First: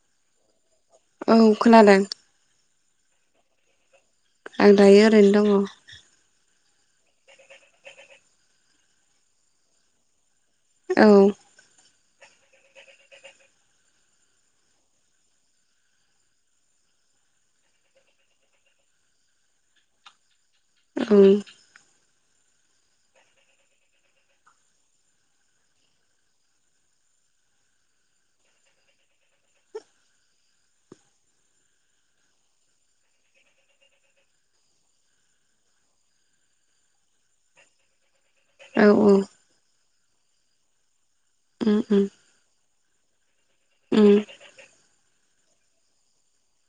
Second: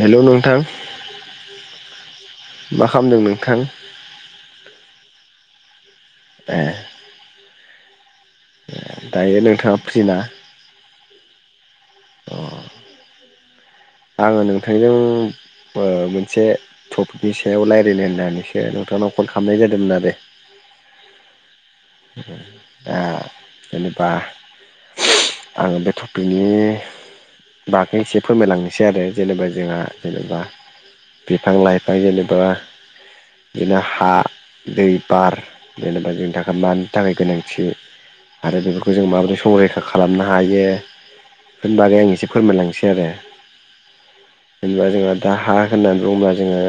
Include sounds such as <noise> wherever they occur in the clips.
Hello नोंथां औ खोनादों मा खामदों नोंथां आं दायो ओरैनो दङ ए दायो नोंथाङा फ्रि ना? औ अ आङो नोंथांजों ओ मोनसे टपिकनि सायाव रायलायनो होननानैसो नोंथांनाव कल खामनाय जादोंमोन आरो ओं ओ दा जेनेबा आं बे टपिकनि बागै एसे फोरमायलांनिसै आरो जेनेबा जोंहा जेनेबा बिफां लाइफां जेनेबा बिदिनो हा दै बार जेनेबा जोंनि थाखाय मानि थाखाय गोनांथि आरो औ बेफोरखौ औ जों माबोरै संरैखा खालामनो हायो उम उम बेफोरनि बागै आं एसे फोरमायलांनोसै आरो उम जेनेबा जोंहा दा हा होननानै बुङोब्ला जोङो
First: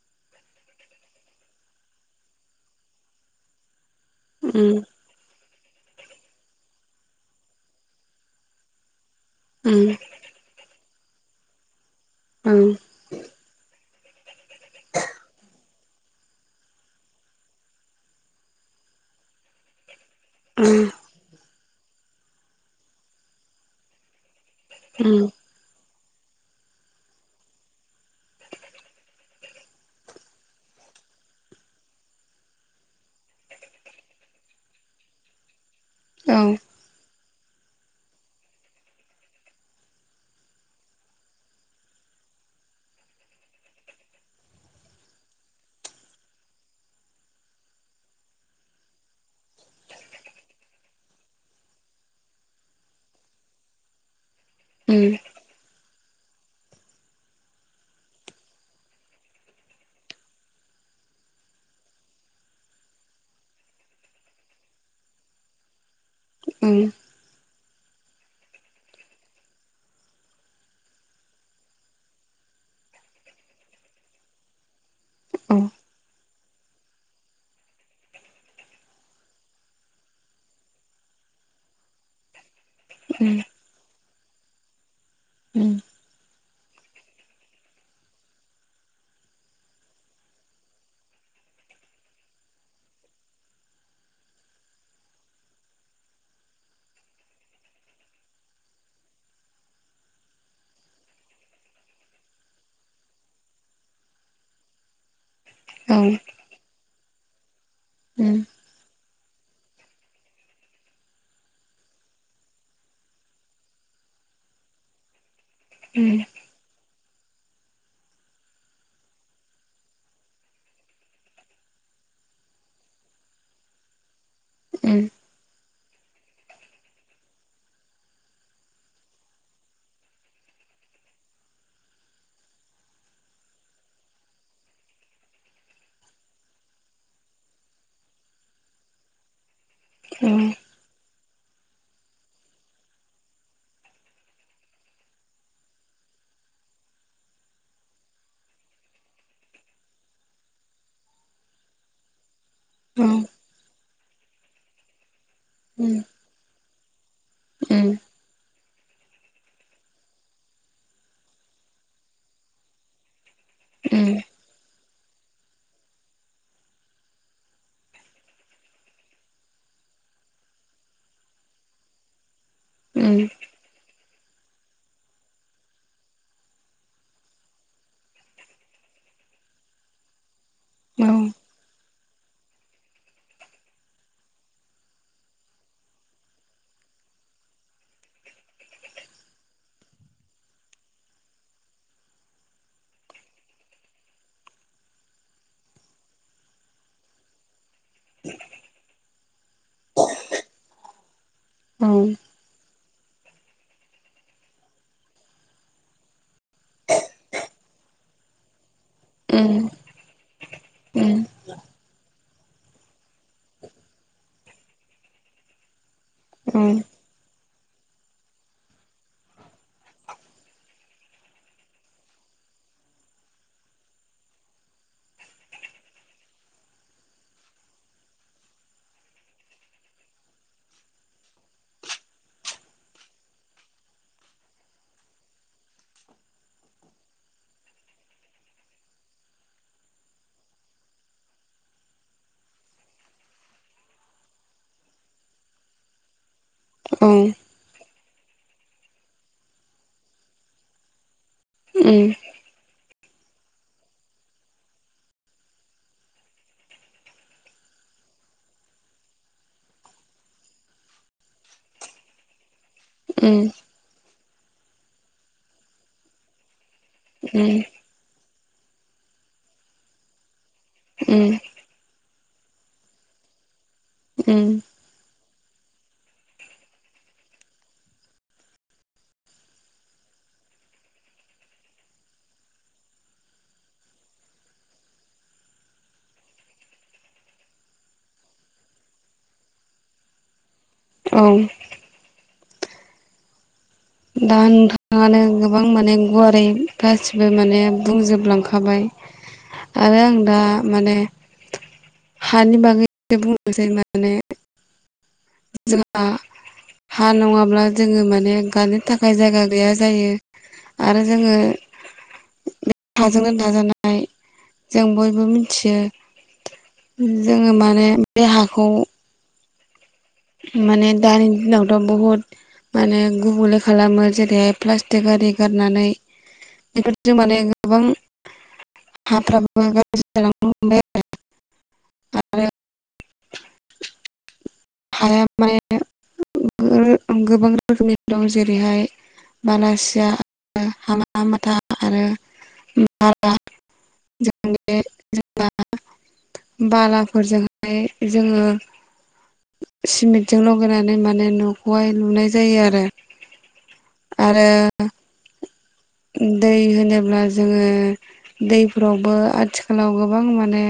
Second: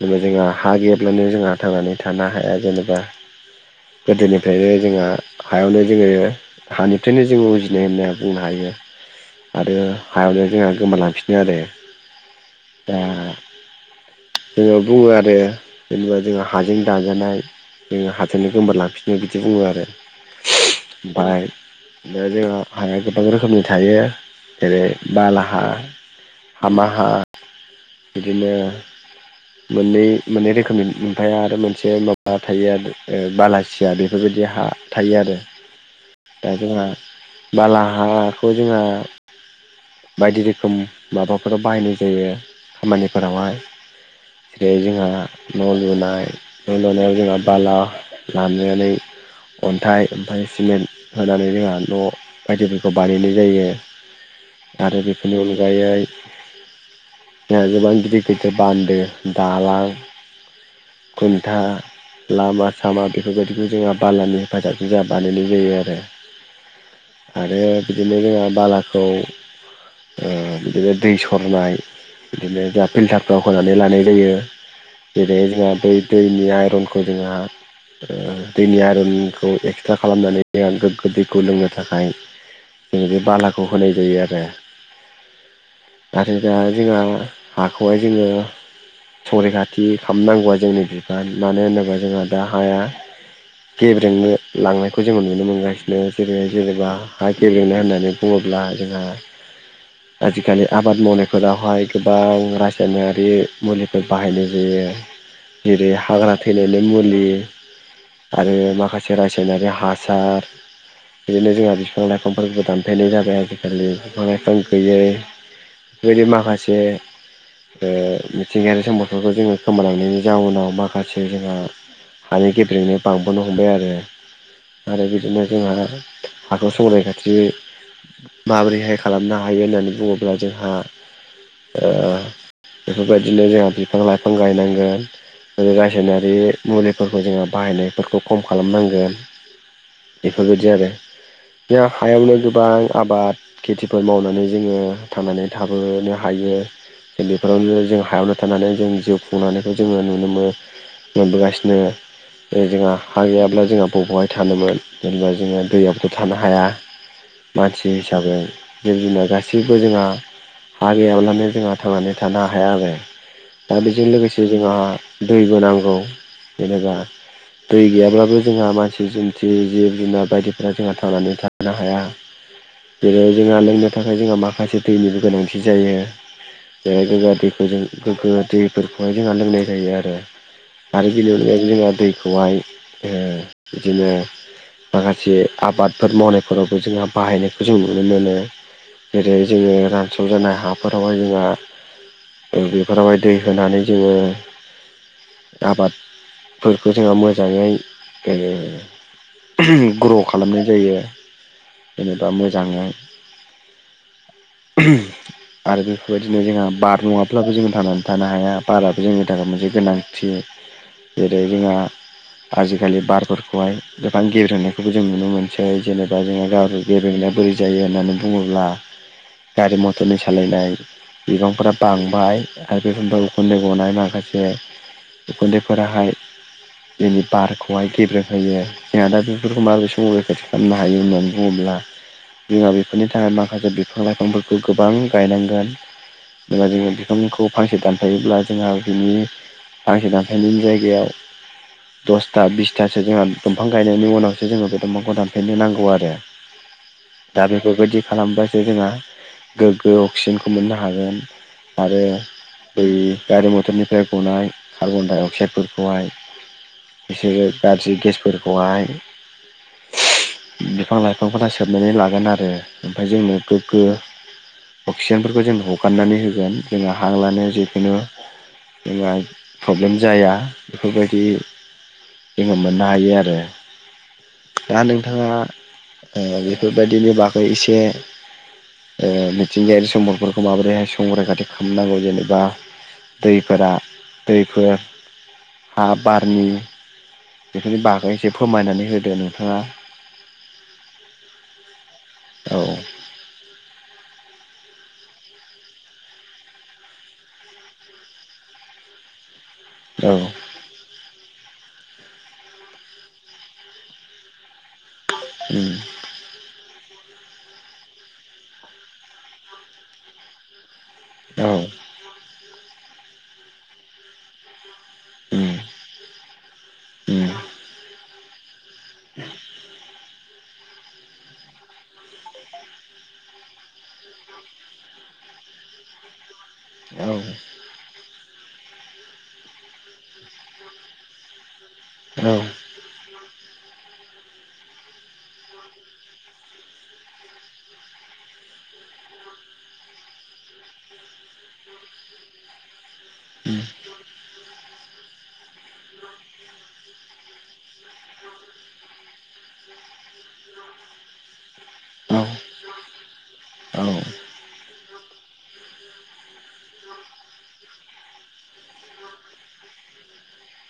जेनेबा जोंहा हा गैयाब्लानो जोंहा थांनानै थानो हाया जेनेबा उम गोदोनिफ्रायनो जोंहा हायावनो जोङो हानिफ्रायनो जोङो उजिनाय होनना बुंनो हायो आरो उम हायावनो जोंहा गोमालांफिनो आरो ओं दा जोङो बुङो आरो जेनेबा जोंहा हाजों दाजानाय जों हा जोंनो गोमोर लांफिननो बिदि बुङो आरो उम बाइक बे जोंहा हाया गोबां रोखोमनि थायो जेरै उम औ उम बाला हा हामाहा बिदिनो मोननै मोननै रोखोमनि ओमफ्राय आरो मोनसे माबा थायो आरो ओ बालासिया बेफोरबायदि हा थायो आरो उम औ दा उम जोंहा बाला हाखौ जोंहा बायदि रोखोम माबाफोराव बाहायनाय जायो खामानिफोरावहाय जेरै जोंहा न' लुनाय न' लुनायाव जोंहा बाला लानानै अन्थाइ ओमफ्राय सिमेन्ट होनानै जोंहा न' बायदिफोरखौ बानायनाय जायो आरो बेफोरनि अनगायै जोंहा गोबां गिदिर गिदिर बान्दो दालां खन्था लामा बेफोरबायदिखौ जोंहा बालानि हेफाजाबजों बानायनाय जायो आरो ओम आरो बिदिनो जोंहा बालाखौ बिदिनो दै सरनाय बिदिनो जोंहा फिल्टारफ्राव होनानै लानाय जायो जेरै औ उम जोंहा दै दैनि आइरनखौ जोंहा दैनि आरयनखौ एक्सट्रा खालामनानै गोग्गो दैखौ लोंनो थाखाय उम औ बि उम बालाखौ होनाय जायो आरो ओम नाथाय दा जोंहा हाखौहाय जोङो संरिखाथि खालामनांगौआ जोंनि बिफान मानो होनोब्ला जोंहा दा हाया गेबेरेंनो लांनायखौ जोङो नुनो मोनगासिनो जेरै जेनेबा हा गेबेनो होननानै बुङोब्ला जोंहा आजिखालि आबाद मावनायफोरावहाय गोबां रासायनारि मुलिफोर बाहायनाय जायो उम औ उम औ उम जेरै हाग्रा थैनाय मुलि उम उम आरो माखासे सेरा सेवनायनि हासार बिदिनो जोंहा बिफां लाइफांफोरखौ दानफायनाय जाबाय बिफां गैयै बेबायदि माखासे मिथिंगायारि सम्पदफोरखौ जोङो खोमालांनायनि जाउनाव माखासे जोंहा हानि गेब्रेंनाया बांबोनो हमबाय आरो आरो बिदिनो जोंहा हाखौ संरैखाथि माबोरैहाय खालामनो हायो होननानै बुङोब्ला जोंहा ओ बेफोरबायदिनो जोंहा बिफां लाइफां गायनांगोन आरो रासायनारि मुलिफोरखौ जोङो बाहायनायफोरखौ खम खालामनांगोन बेफोरबायदि आरो बे हायावनो गोबां आबाद खेथिफोर मावनानै जोङो थांनानै थाबोनो हायो। बेफोरावनो जों हायावनो थानानै जों जिउ खुंनानैखौ जोङो नुनो मोनो मोनबोगासिनो। बिनो जोंहा हा गैयाब्ला जोंहा बबेहाय थानोमोन जेनेबा जोङो दैयाव ब थानो हाया मानसि हिसाबै जों जना गासैबो जोंहा गैयाब्लानो जोंहा थांनानै थानो आरो। दा बेजों लोगोसे जोंहा दैबो नांगौ जेनेबा दै गैयाब्लाबो जोंहा मानसि दुमसि जिब जुनार बायदिफोरा जोंहा थांनानै थानो हाया। जेरै जोंहा लोंनो थाखाय जोंहा माखासे दैनिबो गोनांथि जायो। जेरै गोगो दैखौ जों गोग्गो दैफोरखौहाय जोंहा लोंनाय जायो आरो। औ। गिलेय जोङो दैखौहाय बिदिनो माखासे आबादफोर मावनायफोरावबो जोंहा बाहायनायखौ जों नुनो मोनो। जेरै जोङो रानसल हाफोरावहाय जोंहा - बेफोरावहाय दै होनानै जोङो आबाद फोरफोरखौ जोंहा मोजाङै हो ग्र' खालामनाय जायो जेनेबा मोजाङै आरो बेफोरबायदिनो जोंहा बार नङाब्लाबो जोङो थांनानै थानो हाया। बाराबो जोंनि थाखाय मोनसे गोनांथि। जेरै जोंहा आजिखालि बारफोरखौहाय गोबां गेब्रेंनायखौबो जों नुनो मोनो। जेरै जेनेबा जों <unintelligible> गेब्रेंनाया बोरै जायो होननानै बुङोब्ला गारि मटरनि सालायनाय बिबांफोरा बांबाय आरो <unintelligible> उखुन्दै गनाय माखासे उखुन्दै फोराहाय बिनि बारखौहाय गेब्रेंहोयो। जोंहा दा बेफोरखौ माबोरै सम रैखाथि खालामनो हायो होननानै बुङोब्ला जोंहा बेफोरनि थाखाय माखासे बिफां लाइफांफोरखौ गोबां गायनांगोन। जेब्ला जोङो बिफांखौ फांसे दानफायोब्ला जोंहा बिनि फांसे दां बेनिनो जायगायाव दसथा बिसथासो जोंहा दंफां गायनायनि उनावसो जोङो बे दंफांखौ दानफायनो नांगौ आरो <inaudible> ओं दा बेफोरबायदि खालामबासो जोंहा गोग्गो अक्सिजेनखौ मोननो हागोन। आरो बै गारि मथरनिफ्राय गनाय कार्बन डाइ अक्साइडफोरखौहाय बिसोरो गाज्रि गेसफोरखौहाय बिफां लाइफांफोरा सोबनानै लागोन आरो ओमफाय जोंनो गोग्गो अक्सिजेनफोरखौ जों हगारनानै होगोन। जोंहा हां लानायाव जिखुनु जोंहा प्रब्लेम जाया। बेफोरबायदि जोङो मोननो हायो आरो दा नोंथाङा ओ बेफोरबायदिनि बागै एसे ओ मिथिंगायारि सम्फोरखौ माबोरैहाय संरखाथि खालामनांगौ जेनेबा दैफोरा दैफोर हा बारनि बेफोरनि बागै एसे फोमायनानै होदो नोंथाङा। <inaudible> ओं औ। दा नोंथाङानो गोबां माने गुवारै गासिबो माने बुंजोबलांखाबाय। <inaudible> आरो आं दा माने हानि बागै बुंनोसै मोन माने उम जोंहा हा नङाब्ला जोङो माने गानो थाखाय जायगा गैया जायो आरो जोङो औ <unintelligible> हाजोंनो दाजानाय जों बयबो उम मिथियो उम जोङो माने बे हाखौ <inaudible> माने दानि दिनावथ' बहुद माने गुबुंले खालामो जेरैहाय प्लास्टिक आरि गारनानै औ बेफोरजों माने गोबां हाफ्राबो गाज्रि जालांनो हमबाय औ आरो हाया माने <inaudible> <unintelligible> गोबां रोखोमनि दं जेरैहाय बालासिया हामामाथा आरो बाला उम <unintelligible> बालाफोरजोंहाय जोङो सिमेन्टजों लगायनानै माने न'खौहाय लुनाय जायो आरो औ आरो दै होनोब्ला जोङो दैफोरावबो आथिखालाव गोबां माने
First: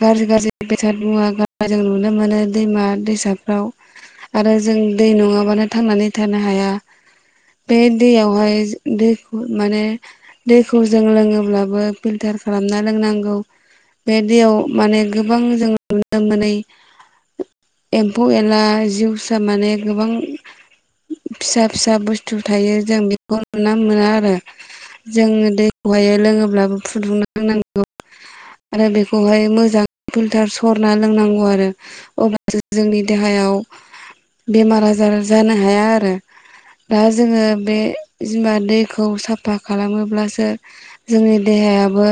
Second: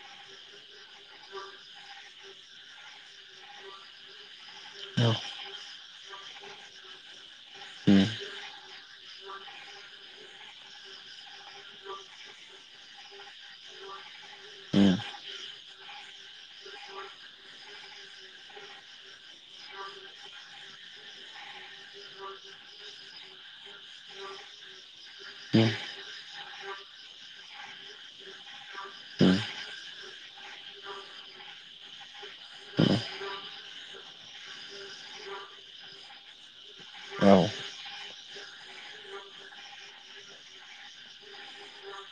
गाज्रि गाज्रि बेसाद मुवा गारनाय जों नुनो मोनो दैमा दैसाफ्राव आरो जों औ दै नङाबानो थांनानै थानो हाया बे उम दैयावहाय जों दैखौ माने दैखौ जों लोङोब्लाबो फिल्टार खालामना लोंनांगौ बे दैयाव उम माने गोबां जों नुनो मोनै एम्फौ एनला जिउसा माने गोबां फिसा फिसा बुस्थु थायो जों बेखौ नुना मोना आरो जोङो उम दैखौहाय लोङोब्लाबो फुदुंना लोंनांगौ आरो उम बेखौहाय मोजां फिल्टार सरना लोंनांगौ आरो अब्लासो जोंनि देहायाव बेमार आजार जानो हाया आरो दा औ उम औ जोङो बे जिमान दैखौ साफा खालामोब्लासो जोंनि देहायाबो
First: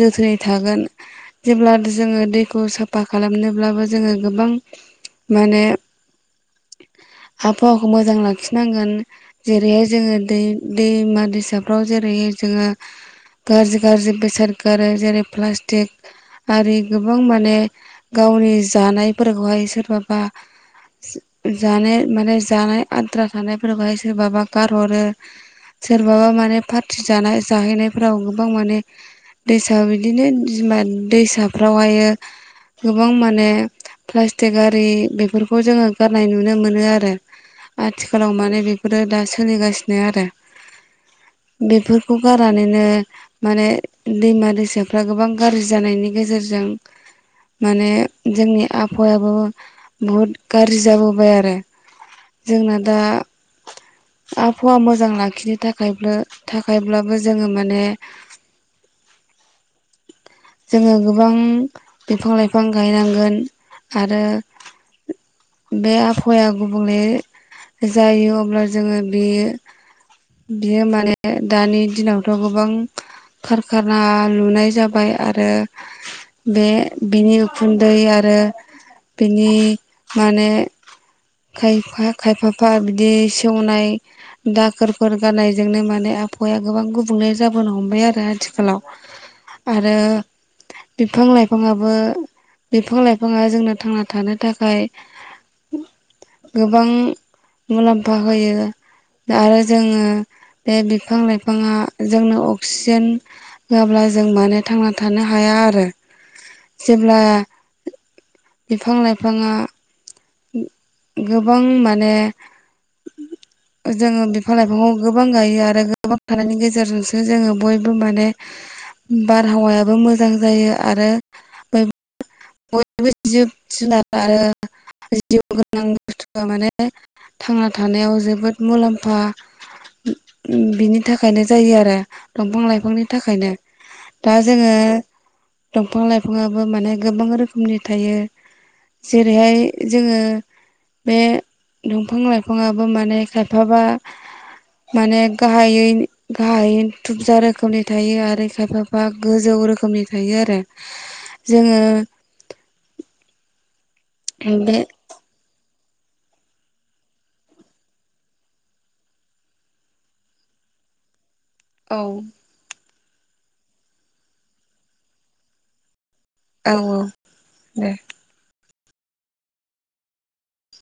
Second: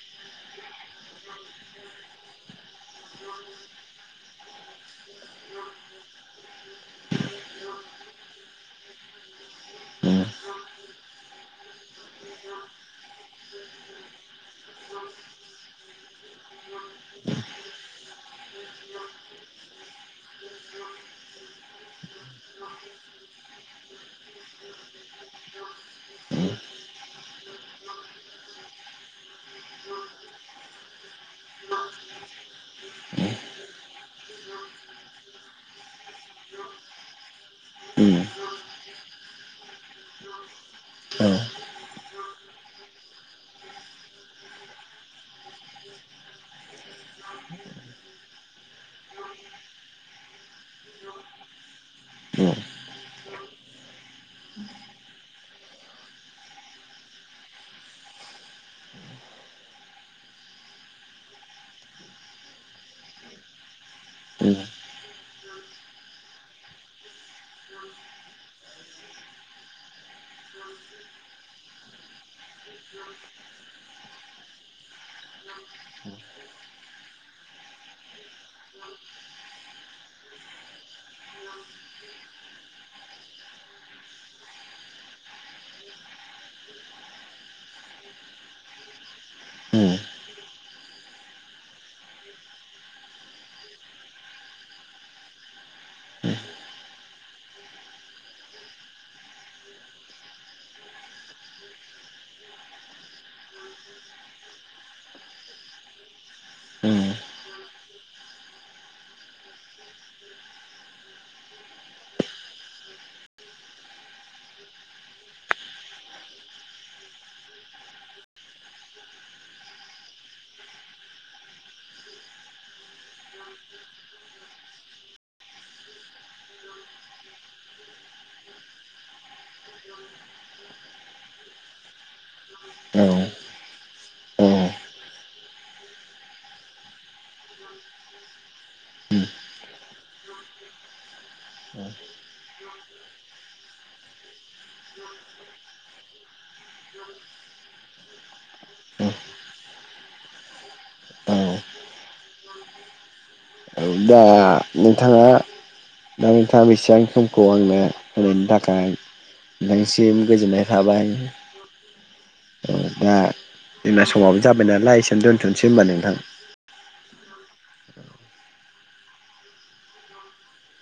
जोथोनै थागोन जेब्ला जोङो दैखौ साफा खालामनोब्लाबो जोङो गोबां माने आबहावाखौ मोजां लाखिनांगोन जेरैहाय जोङो दै दैमा दैसाफ्राव जेरैहाय जोङो गाज्रि गाज्रि बेसाद गारो जेरै प्लास्टिक आरि गोबां माने गावनि जानायफोरखौहाय सोरबाबा जाने माने जानाय आद्रा थानायफोरखौहाय सोरबाबा गारहरो सोरबाबा माने पार्टि जानाय जाहैनायफोराव गोबां माने दैसा बिदिनो बिमा दैसाफ्राव हायो गोबां माने प्लास्टिक आरि बेफोरखौ जोङो गारनाय नुनो मोनो आरो उम आथिखालाव माने बेफोरो दा सोलिगासिनो आरो बेफोरखौ गारनानैनो माने दैमा दैसाफ्रा गोबां गाज्रि जानायनि गेजेरजों माने जोंनि आबहावायाबो बहुद गाज्रि जाबोबाय आरो जोंना दा आब हावा मोजां लाखिनो थाखायबो थाखायब्लाबो जोङो माने जोङो गोबां बिफां लाइफां गायनांगोन आरो उम बे आबहावाया गुबुंले जायो अब्ला जोङो बियो बियो माने दानि दिनावथ' गोबां खार खार न' लुनाय जाबाय आरो बे बिनि उखुन्दै आरो बिनि माने खायफा खायफाफा बिदि सेवनाय दाखोरफोर गारनायजोंनो माने आबहावाया गोबां गुबुंले जाबोनो हमबाय आरो आथिखालाव <inaudible> आरो बिफां लाइफाङाबो बिफां लाइफाङा जोंनो थांना थानो थाखाय गोबां मुलाम्फा होयो आरो जोङो बे बिफां लाइफाङा जोंनो अक्सिजेन होआब्ला जों माने थांना थानो हाया आरो जेब्ला बिफां लाइफाङा गोबां माने जोङो बिफां लाइफांखौ गोबां गायो आरो गोबां <unintelligible> गेजेरजोंसो जोङो बयबो माने बारहावायाबो मोजां जायो आरो बयबो जिब जुनार आरो जिउ गोनां बुस्थुआ माने थांना थानायाव जोबोद मुलाम्फा बिनि थाखायनो जायो आरो दंफां लाइफांनि औ थाखायनो। दा जोङो औ दंफां लाइफाङाबो माने गोबां रोखोमनि थायो जेरैहाय जोङो बे दंफां लाइ फाङाबो माने खायफाबा माने गाहायै गाहाय थुबजा रोखोमनि थायो आरो खायफाफा गोजौ रोखोमनि थायो आरो औ जोङो औ दा बे नोंथाङा दा नोंथाङा बेसेबां समखौ आंनो होनायनि थाखाय नोंथांनिसिम गोजोननाय थाबाय। औ औ दा जोंना समाबो जाबाय नालाय एसेयावनो दोन्थ'नोसै होनबा नोंथां। औ औ दे।